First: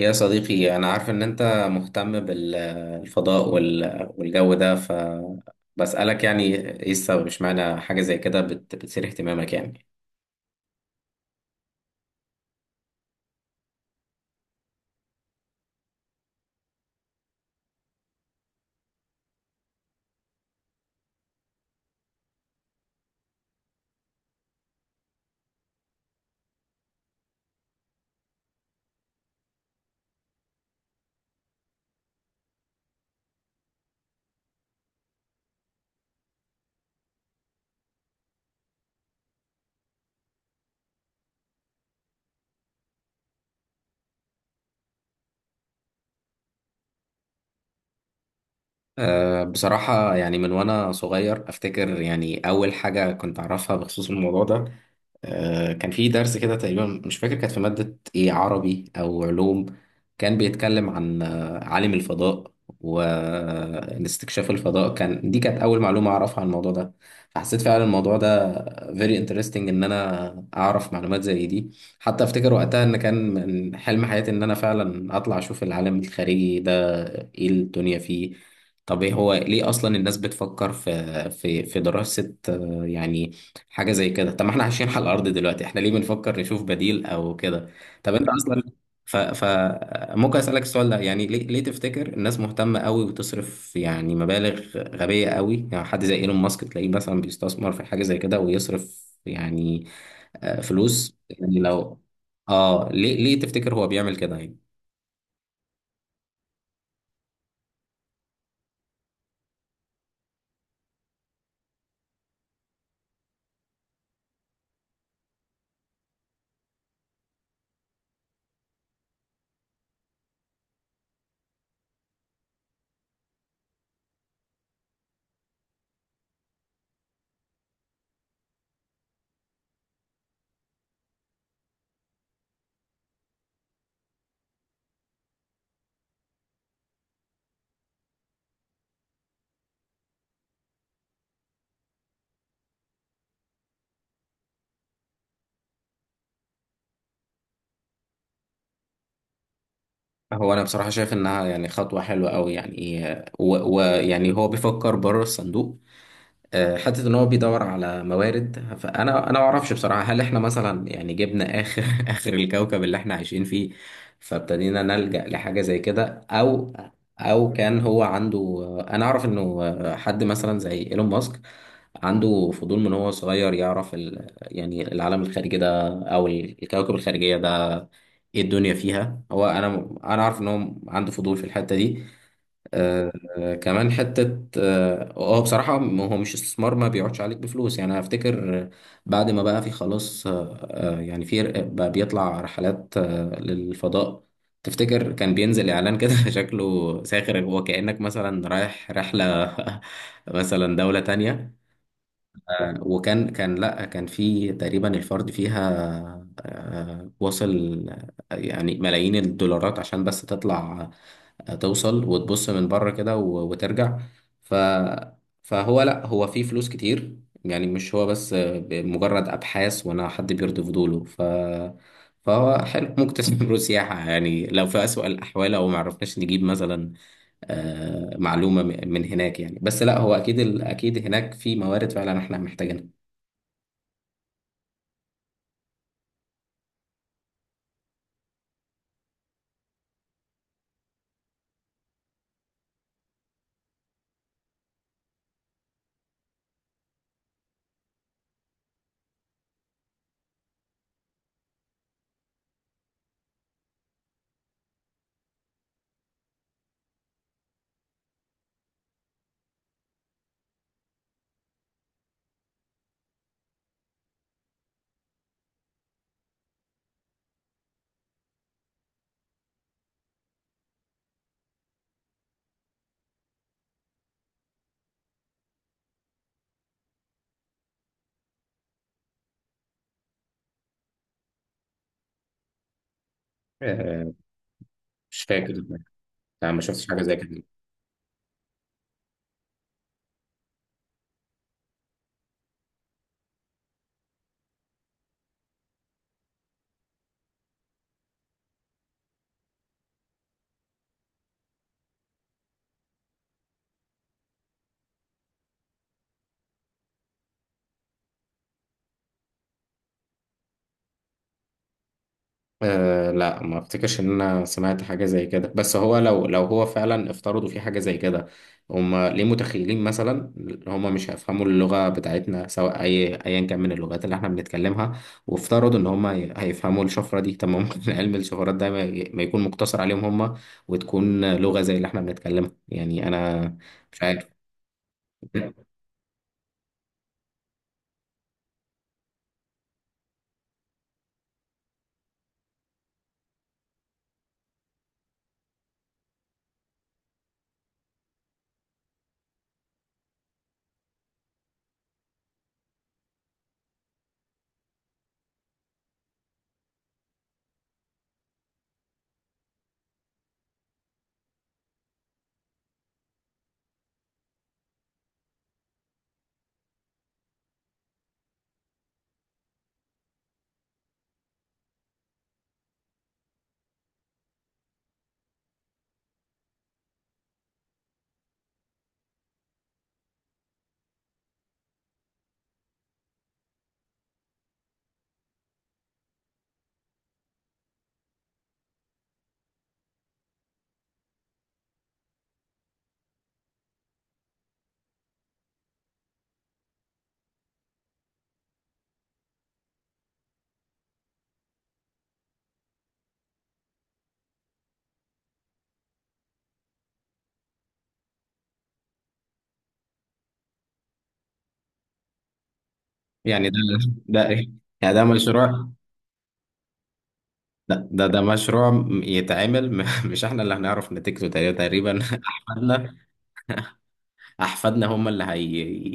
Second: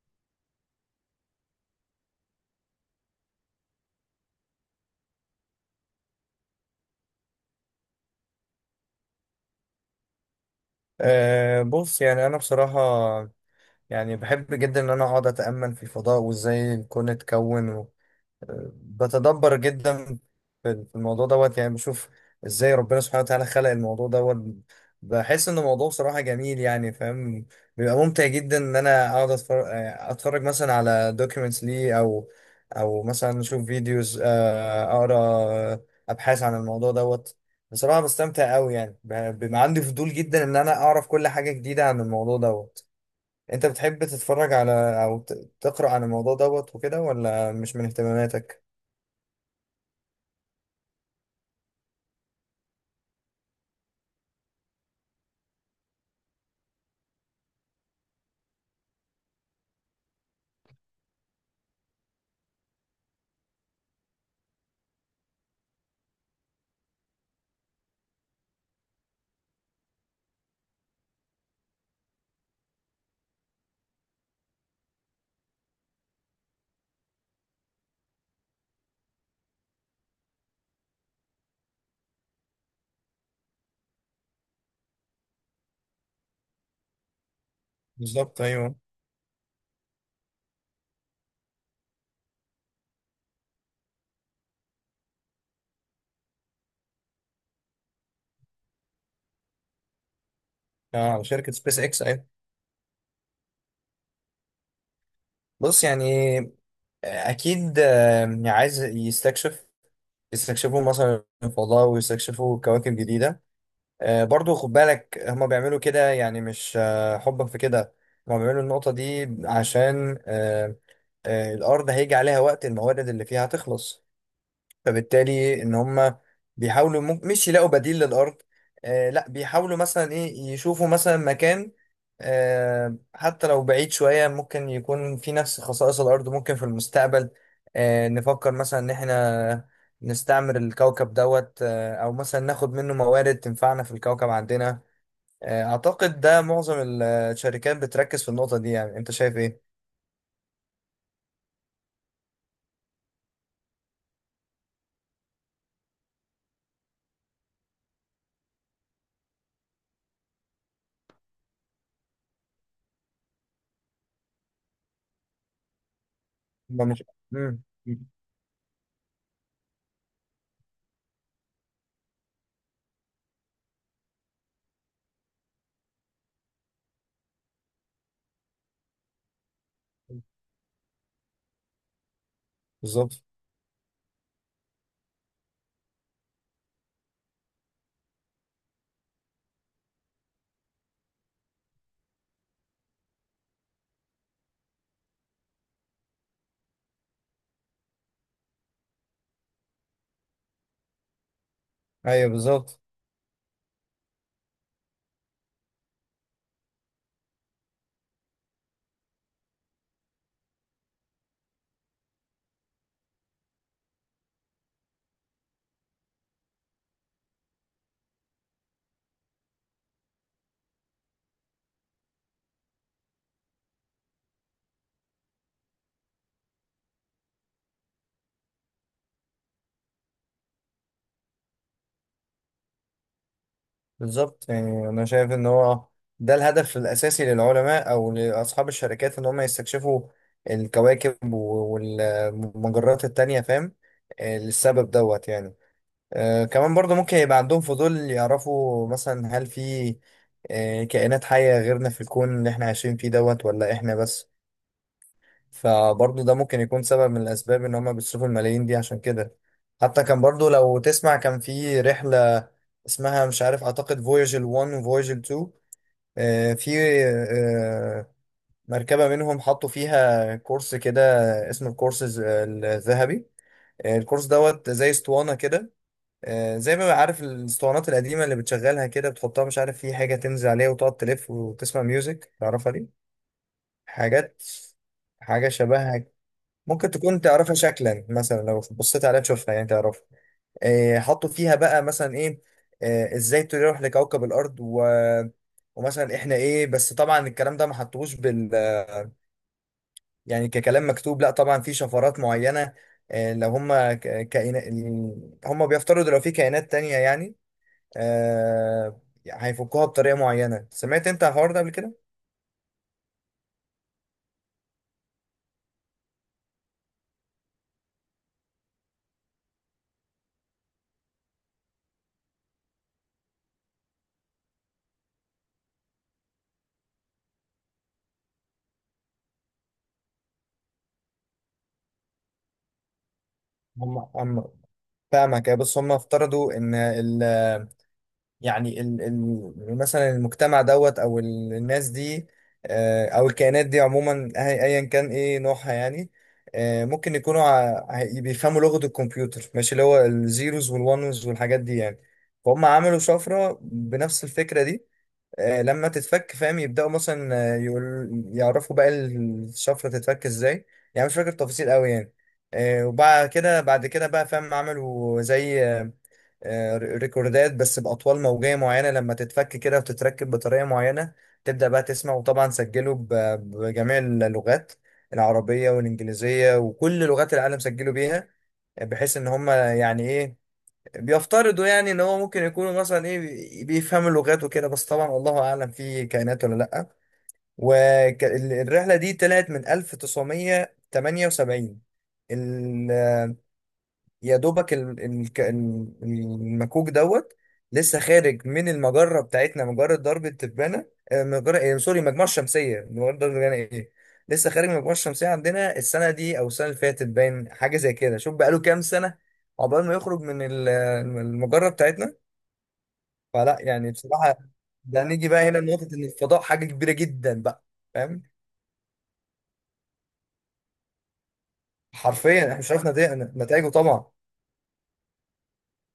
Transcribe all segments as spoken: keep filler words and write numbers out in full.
يا صديقي أنا عارف إن أنت مهتم بالفضاء والجو ده، فبسألك يعني إيه السبب؟ إشمعنى حاجة زي كده بت- بتثير اهتمامك يعني؟ أه، بص. يعني أنا بصراحة، يعني بحب جدا إن أنا أقعد أتأمل في الفضاء وإزاي الكون اتكون. بتدبر جدا في في الموضوع دوت. يعني بشوف ازاي ربنا سبحانه وتعالى خلق الموضوع دوت. بحس ان الموضوع صراحة جميل، يعني فاهم. بيبقى ممتع جدا ان انا اقعد اتفرج اتفرج مثلا على دوكيومنتس ليه، او او مثلا اشوف فيديوز، اقرا ابحاث عن الموضوع دوت. بصراحة بستمتع قوي، يعني ب- بيبقى عندي فضول جدا ان انا اعرف كل حاجة جديدة عن الموضوع دوت. انت بتحب تتفرج على او ت- تقرأ عن الموضوع دوت وكده ولا مش من اهتماماتك؟ أه بصراحة يعني من وأنا صغير أفتكر، يعني أول حاجة كنت أعرفها بخصوص الموضوع ده، آه، كان في درس كده تقريبا، مش فاكر كانت في مادة ايه، عربي او علوم. كان بيتكلم عن آه، عالم الفضاء واستكشاف الفضاء. كان دي كانت اول معلومة اعرفها عن الموضوع ده. فحسيت فعلا الموضوع ده very interesting، ان انا اعرف معلومات زي دي. حتى افتكر وقتها ان كان من حلم حياتي ان انا فعلا اطلع اشوف العالم الخارجي ده، ايه الدنيا فيه. طب ايه هو ليه اصلا الناس بتفكر في في في دراسة آه، يعني حاجة زي كده؟ طب ما احنا عايشين على الأرض دلوقتي، احنا ليه بنفكر نشوف بديل أو كده؟ طب انت بالظبط أصلا ايوه. ف... ف ممكن أسألك السؤال ده؟ يعني ليه ليه تفتكر الناس مهتمة قوي وتصرف يعني مبالغ غبية قوي؟ يعني حد زي إيلون ماسك تلاقيه مثلا بيستثمر في حاجة زي كده ويصرف يعني آه، فلوس، اه، شركه يعني سبيس لو اكس، ايوه. اه ليه ليه تفتكر هو بيعمل كده يعني؟ بص يعني آه، اكيد. آه، عايز يستكشف يستكشفوا مثلا الفضاء ويستكشفوا كواكب جديده. آه، برضو خد بالك هما بيعملوا كده، يعني مش آه، حبا في كده. هما بيعملوا النقطه دي عشان آه، آه، الارض هيجي عليها وقت الموارد اللي فيها هتخلص. فبالتالي ان هم بيحاولوا مم- مش يلاقوا بديل للارض. آه لا، بيحاولوا مثلا ايه يشوفوا مثلا مكان، آه حتى لو بعيد شوية ممكن يكون في نفس خصائص الارض. ممكن في المستقبل آه نفكر مثلا ان احنا نستعمر الكوكب دوت، آه او مثلا ناخد منه موارد تنفعنا في الكوكب عندنا. آه اعتقد ده معظم الشركات بتركز في النقطة دي. يعني انت شايف ايه؟ هو انا بصراحه شايف انها يعني خطوه حلوه قوي، يعني ويعني و... و- يعني هو بيفكر بره الصندوق. آه، حته ان هو بيدور على موارد، فانا انا ما اعرفش بصراحه، هل احنا مثلا يعني جبنا اخر اخر الكوكب اللي احنا عايشين فيه فابتدينا نلجأ لحاجه زي كده، او ما مش. او مم. كان هو عنده. انا اعرف انه حد مثلا زي ايلون ماسك عنده فضول من هو صغير، يعرف ال... يعني العالم الخارجي ده او الكوكب الخارجيه ده، ايه الدنيا فيها. هو انا انا عارف ان هو عنده فضول في الحته دي. آه، بالظبط آه، كمان حتة اه، آه، بصراحة م- هو مش استثمار، ما بيقعدش عليك بفلوس. يعني أنا افتكر آه، بعد ما بقى في خلاص، آه، آه، يعني في ر- بقى بيطلع رحلات آه، للفضاء. تفتكر كان بينزل اعلان كده شكله ساخر، هو كأنك مثلا رايح رحلة مثلا دولة تانية. ايوه. آه، بالظبط وكان كان لا كان في تقريبا الفرد فيها آه، وصل آه، يعني ملايين الدولارات عشان بس تطلع، آه، توصل وتبص من بره كده و- وترجع. ف فهو لا، هو فيه فلوس كتير، يعني مش هو بس آه، مجرد ابحاث وانا حد بيرضي فضوله. ف فهو حلو ممكن تستثمره سياحة، يعني لو في أسوأ الأحوال، أو معرفناش نجيب مثلا آه، معلومة م- من هناك. يعني بس لا، هو أكيد ال- أكيد هناك في موارد فعلا إحنا محتاجينها. بالظبط يعني انا شايف ان هو ده الهدف الاساسي للعلماء او لاصحاب الشركات ان هم يستكشفوا الكواكب و- والمجرات التانية، فاهم. آه، للسبب دوت. يعني آه كمان برضه ممكن يبقى عندهم فضول يعرفوا مثلا هل في آه كائنات حية غيرنا في الكون اللي احنا عايشين فيه دوت ولا احنا بس. فبرضه ده ممكن يكون سبب من الأسباب إن هما بيصرفوا الملايين دي عشان كده. حتى كان برضه لو تسمع، كان في رحلة اسمها مش عارف، أعتقد فوياجل واحد وفوياجل الثاني. آه، في آه، مركبة منهم حطوا فيها كورس كده اسمه الكورس الذهبي. آه، الكورس دوت زي اسطوانة كده. آه، زي ما عارف الاسطوانات القديمة اللي بتشغلها كده، بتحطها مش عارف في حاجة تنزل عليها وتقعد تلف وتسمع ميوزك تعرفها دي آه، حاجات مش حاجة فاكر. شبهها. لا، ما شفتش ممكن حاجة زي تكون كده. تعرفها شكلا، مثلا لو بصيت عليها تشوفها يعني تعرفها. إيه حطوا فيها بقى مثلا ايه. إيه ازاي تروح لكوكب الارض و... ومثلا احنا ايه. بس طبعا الكلام ده ما حطوش بال، يعني ككلام مكتوب. لا طبعا في شفرات معينة. إيه لو هم ك... كائنات، هم بيفترضوا لو في كائنات تانية يعني آه... هيفكوها بطريقة معينة. سمعت انت الحوار ده قبل كده؟ أه لا، ما افتكرش ان انا سمعت حاجه زي كده، بس هو لو لو هو فعلا افترضوا في حاجه زي كده، هم ليه متخيلين مثلا هم مش هيفهموا اللغه بتاعتنا، سواء اي ايا كان من اللغات اللي احنا بنتكلمها، وافترضوا ان هم هي- هيفهموا الشفره دي؟ طب ما ممكن علم الشفرات ده ما ي- ما يكون مقتصر عليهم هم، وتكون لغه زي اللي احنا بنتكلمها. يعني انا هم مش عارف. هم فاهمك، بس هم افترضوا ان ال... يعني ال ال مثلا المجتمع دوت او ال- الناس دي، آه، او الكائنات دي عموما أه- ايا كان ايه نوعها يعني. آه، ممكن يكونوا ع- ع- بيفهموا لغة الكمبيوتر، ماشي، اللي هو الزيروز والونز والحاجات دي يعني. فهم عملوا شفرة بنفس الفكرة دي. آه، لما تتفك فاهم، يبدأوا مثلا آه، يقول يعرفوا بقى الشفرة تتفك ازاي. يعني مش فاكر التفاصيل قوي يعني. آه، وبعد كده بعد كده بقى فاهم عملوا زي آه، آه، ريكوردات بس بأطوال موجية معينة، لما تتفك كده وتتركب بطريقة معينة تبدأ بقى تسمع. وطبعا سجله ب- بجميع اللغات، العربية والإنجليزية وكل لغات العالم سجلوا بيها، بحيث إن هم يعني إيه بيفترضوا يعني إن هو ممكن يكونوا مثلا إيه بي- بيفهموا اللغات وكده. بس طبعا الله أعلم في كائنات ولا لأ. والرحلة دي طلعت من ألف وتسعمية وتمانية وسبعين. يا دوبك ال- ال- ك- ال- المكوك دوت لسه خارج من المجرة بتاعتنا، مجرة درب التبانة. آه، مجرة إيه سوري، مجموعة الشمسية، مجرة درب التبانة إيه. لسه خارج من المجموعة الشمسية عندنا السنة دي أو السنة اللي فاتت، باين حاجة زي كده. شوف بقاله كام سنة عقبال ما يخرج من ال- المجرة بتاعتنا. يعني ده فلا يعني ده بصراحة، إيه؟ يعني ده ده نيجي بقى هنا مشروع. لنقطة إن الفضاء حاجة كبيرة جدا بقى، لا ده ده فاهم. مشروع م- يتعمل م- مش احنا اللي هنعرف نتيجته، تقريبا تقريبا حرفيا إحنا مش عارف احفادنا. نتائج- نتائجه طبعا. احفادنا هم اللي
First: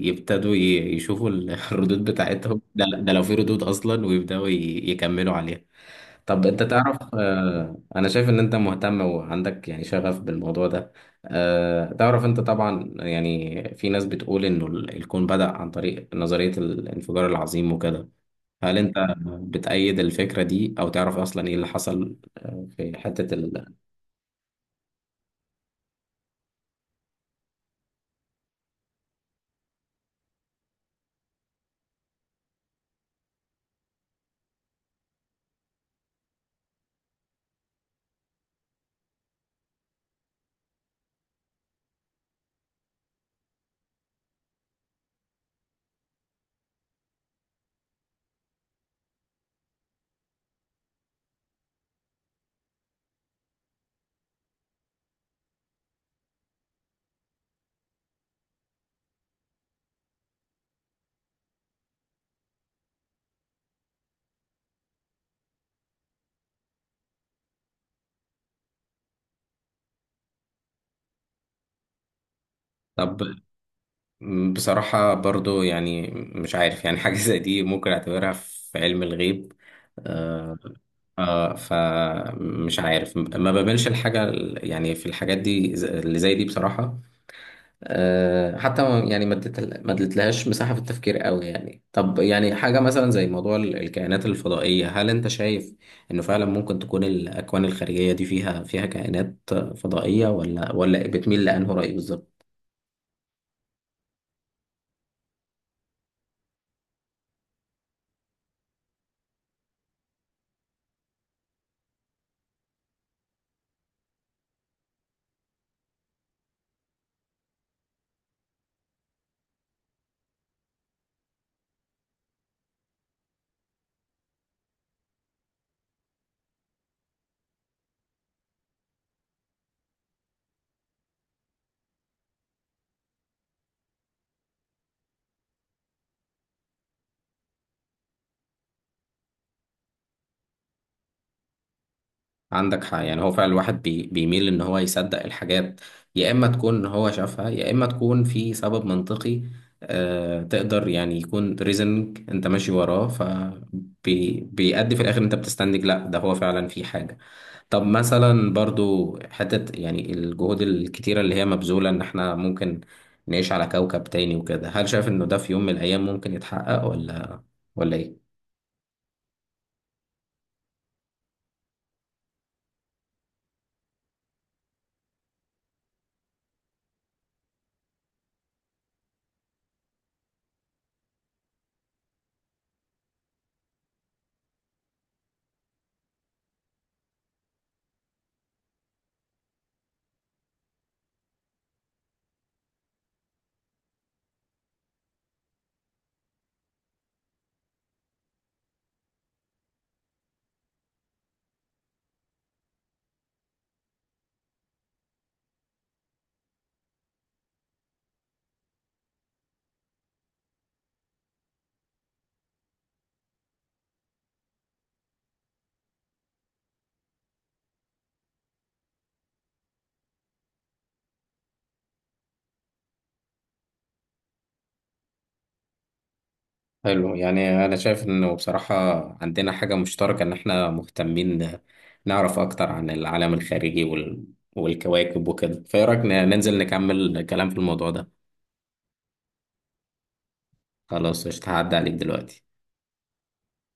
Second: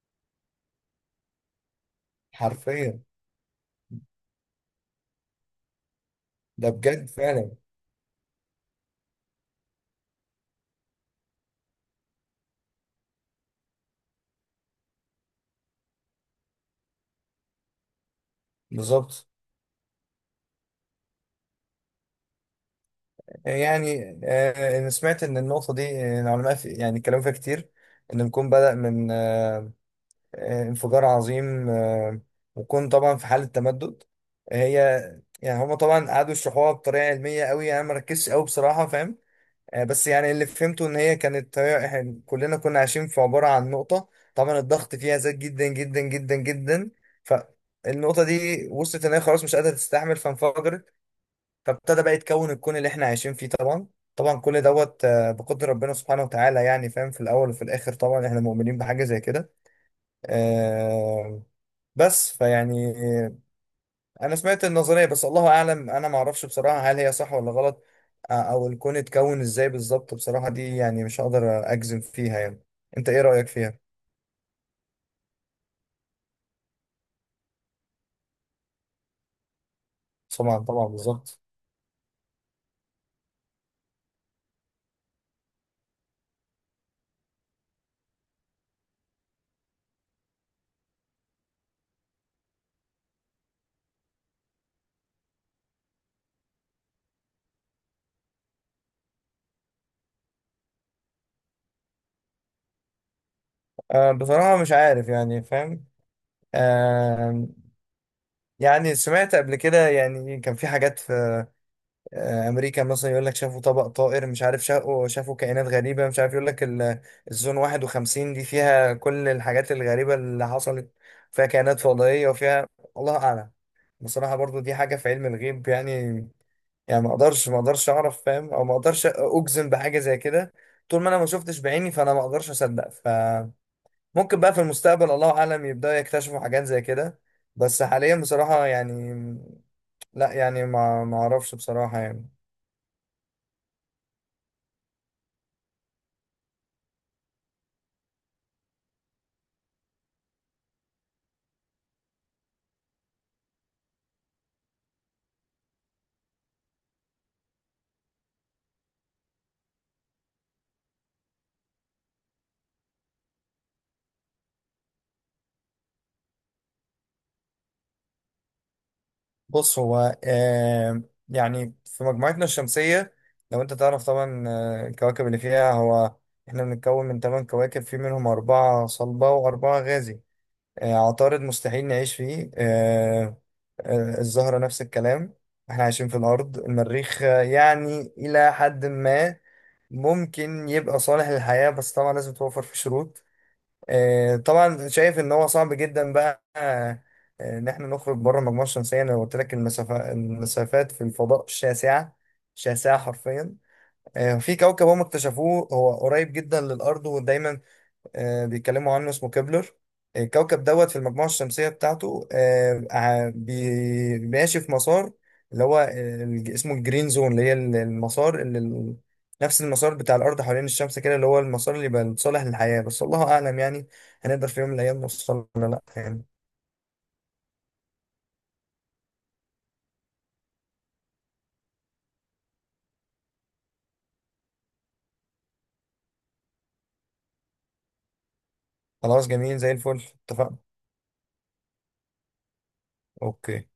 هيبتدوا يشوفوا ال- الردود بتاعتهم، ده, حرفيا. ده لو في ردود اصلا، ويبداوا ي- يكملوا عليها. طب انت ده تعرف، بجد فعلا. آه، انا شايف ان انت مهتم وعندك يعني شغف بالموضوع ده. آه، تعرف انت طبعا، يعني في ناس بتقول انه ال- الكون بدأ عن طريق نظرية الانفجار العظيم وكده. هل انت بالظبط بتأيد الفكرة دي، او تعرف اصلا ايه اللي حصل آه، في حتة ال... يعني. آه، أنا سمعت إن النقطة دي آه، العلماء في يعني كلام فيها كتير. إن الكون بدأ من آه، آه، انفجار عظيم آه، وكون طبعا في حالة تمدد هي. يعني هما طبعا قعدوا يشرحوها بطريقة علمية قوي، أنا مركزش قوي بصراحة، فاهم. آه، بس يعني اللي فهمته إن هي كانت هي- إحنا كلنا كنا عايشين في عبارة عن نقطة. طبعا الضغط فيها زاد جدا جدا جدا جدا، فالنقطة دي وصلت إن هي خلاص مش قادرة تستحمل فانفجرت، فابتدى بقى يتكون الكون اللي احنا عايشين فيه طبعا. طبعا كل دوت آه، بقدر ربنا سبحانه وتعالى، يعني فاهم، في الاول وفي الاخر طبعا احنا مؤمنين بحاجه زي كده. آه، بس فيعني آه، انا سمعت النظريه بس الله اعلم. انا ما اعرفش بصراحه هل هي صح ولا غلط آه، او الكون اتكون ازاي بالظبط، بصراحه دي يعني مش هقدر اجزم فيها يعني. انت طب ايه رايك فيها؟ م، بصراحة برضو يعني مش عارف، يعني حاجة زي دي ممكن اعتبرها في علم الغيب. آه طبعا طبعا بالظبط. آه فمش عارف، ما بملش الحاجة ال- يعني في الحاجات دي ز- اللي زي دي بصراحة. آه، حتى ما- يعني ما اديت- ما اديتلهاش مساحة في التفكير قوي. يعني طب، يعني حاجة مثلا زي موضوع ال- الكائنات الفضائية، هل انت شايف انه فعلا ممكن تكون الأكوان الخارجية دي فيها فيها كائنات فضائية، ولا ولا بتميل لأنه رأي بالظبط؟ آه، بصراحه مش عارف يعني فاهم. آه، يعني سمعت قبل كده يعني كان في حاجات في آه، امريكا مثلا يقول لك شافوا طبق طائر مش عارف، شافوا شافوا كائنات غريبه، مش عارف يقول لك ال- الزون واحد وخمسين دي فيها كل الحاجات الغريبه اللي حصلت، فيها كائنات فضائيه وفيها الله اعلم. بصراحه برضو دي حاجه في علم الغيب يعني. يعني ما اقدرش ما اقدرش اعرف فاهم، او ما اقدرش اجزم بحاجه زي كده. طول ما انا ما شفتش بعيني فانا ما اقدرش اصدق. فممكن بقى في المستقبل الله اعلم يبداوا يكتشفوا حاجات زي كده. بس حاليا بصراحه يعني لا يعني ما ما اعرفش بصراحه يعني. عندك حق. يعني هو فعلا الواحد بي بيميل ان هو يصدق الحاجات، يا اما تكون هو شافها، يا اما تكون في سبب منطقي. آه، تقدر يعني يكون ريزنج انت ماشي وراه، فبيأدي في الاخر انت بتستنتج لا، ده هو فعلا في حاجة. طب مثلا برضو حتة، يعني الجهود الكتيرة اللي هي مبذولة ان احنا ممكن نعيش على كوكب تاني وكده، هل شايف انه ده في يوم من الايام ممكن يتحقق، ولا ولا ايه؟ بص هو آه يعني في مجموعتنا الشمسية، لو انت تعرف طبعا آه، الكواكب اللي فيها. هو احنا بنتكون من ثمان كواكب، في منهم أربعة صلبة وأربعة غازي. آه عطارد مستحيل نعيش فيه. آه آه الزهرة نفس الكلام. احنا عايشين في الأرض. المريخ آه، يعني إلى حد ما ممكن يبقى صالح للحياة، بس طبعا لازم توفر فيه شروط. آه، طبعا شايف ان هو صعب جدا بقى آه، ان احنا نخرج بره المجموعه الشمسيه. انا قلت لك المسافه المسافات في الفضاء شاسعه شاسعه حرفيا. آه، في كوكب هم اكتشفوه هو قريب جدا للارض، ودايما آه، بيتكلموا عنه اسمه كبلر. الكوكب دوت في المجموعة الشمسية بتاعته آه، ع- بي- ماشي في مسار اللي هو آه، الج- اسمه الجرين زون اللي هي ال- المسار اللي ال- نفس المسار بتاع الأرض حوالين الشمس كده، اللي هو المسار اللي يبقى صالح للحياة. بس الله أعلم يعني هنقدر في يوم من الأيام نوصل ولا لأ يعني. حلو. يعني انا شايف انه بصراحة عندنا حاجة مشتركة ان احنا مهتمين نعرف اكتر عن العالم الخارجي وال... والكواكب وكده. فايه رأيك ن- ننزل نكمل كلام في الموضوع ده؟ خلاص جميل زي الفل، اتفقنا. خلاص قشطة، هعدي عليك دلوقتي. أوكي.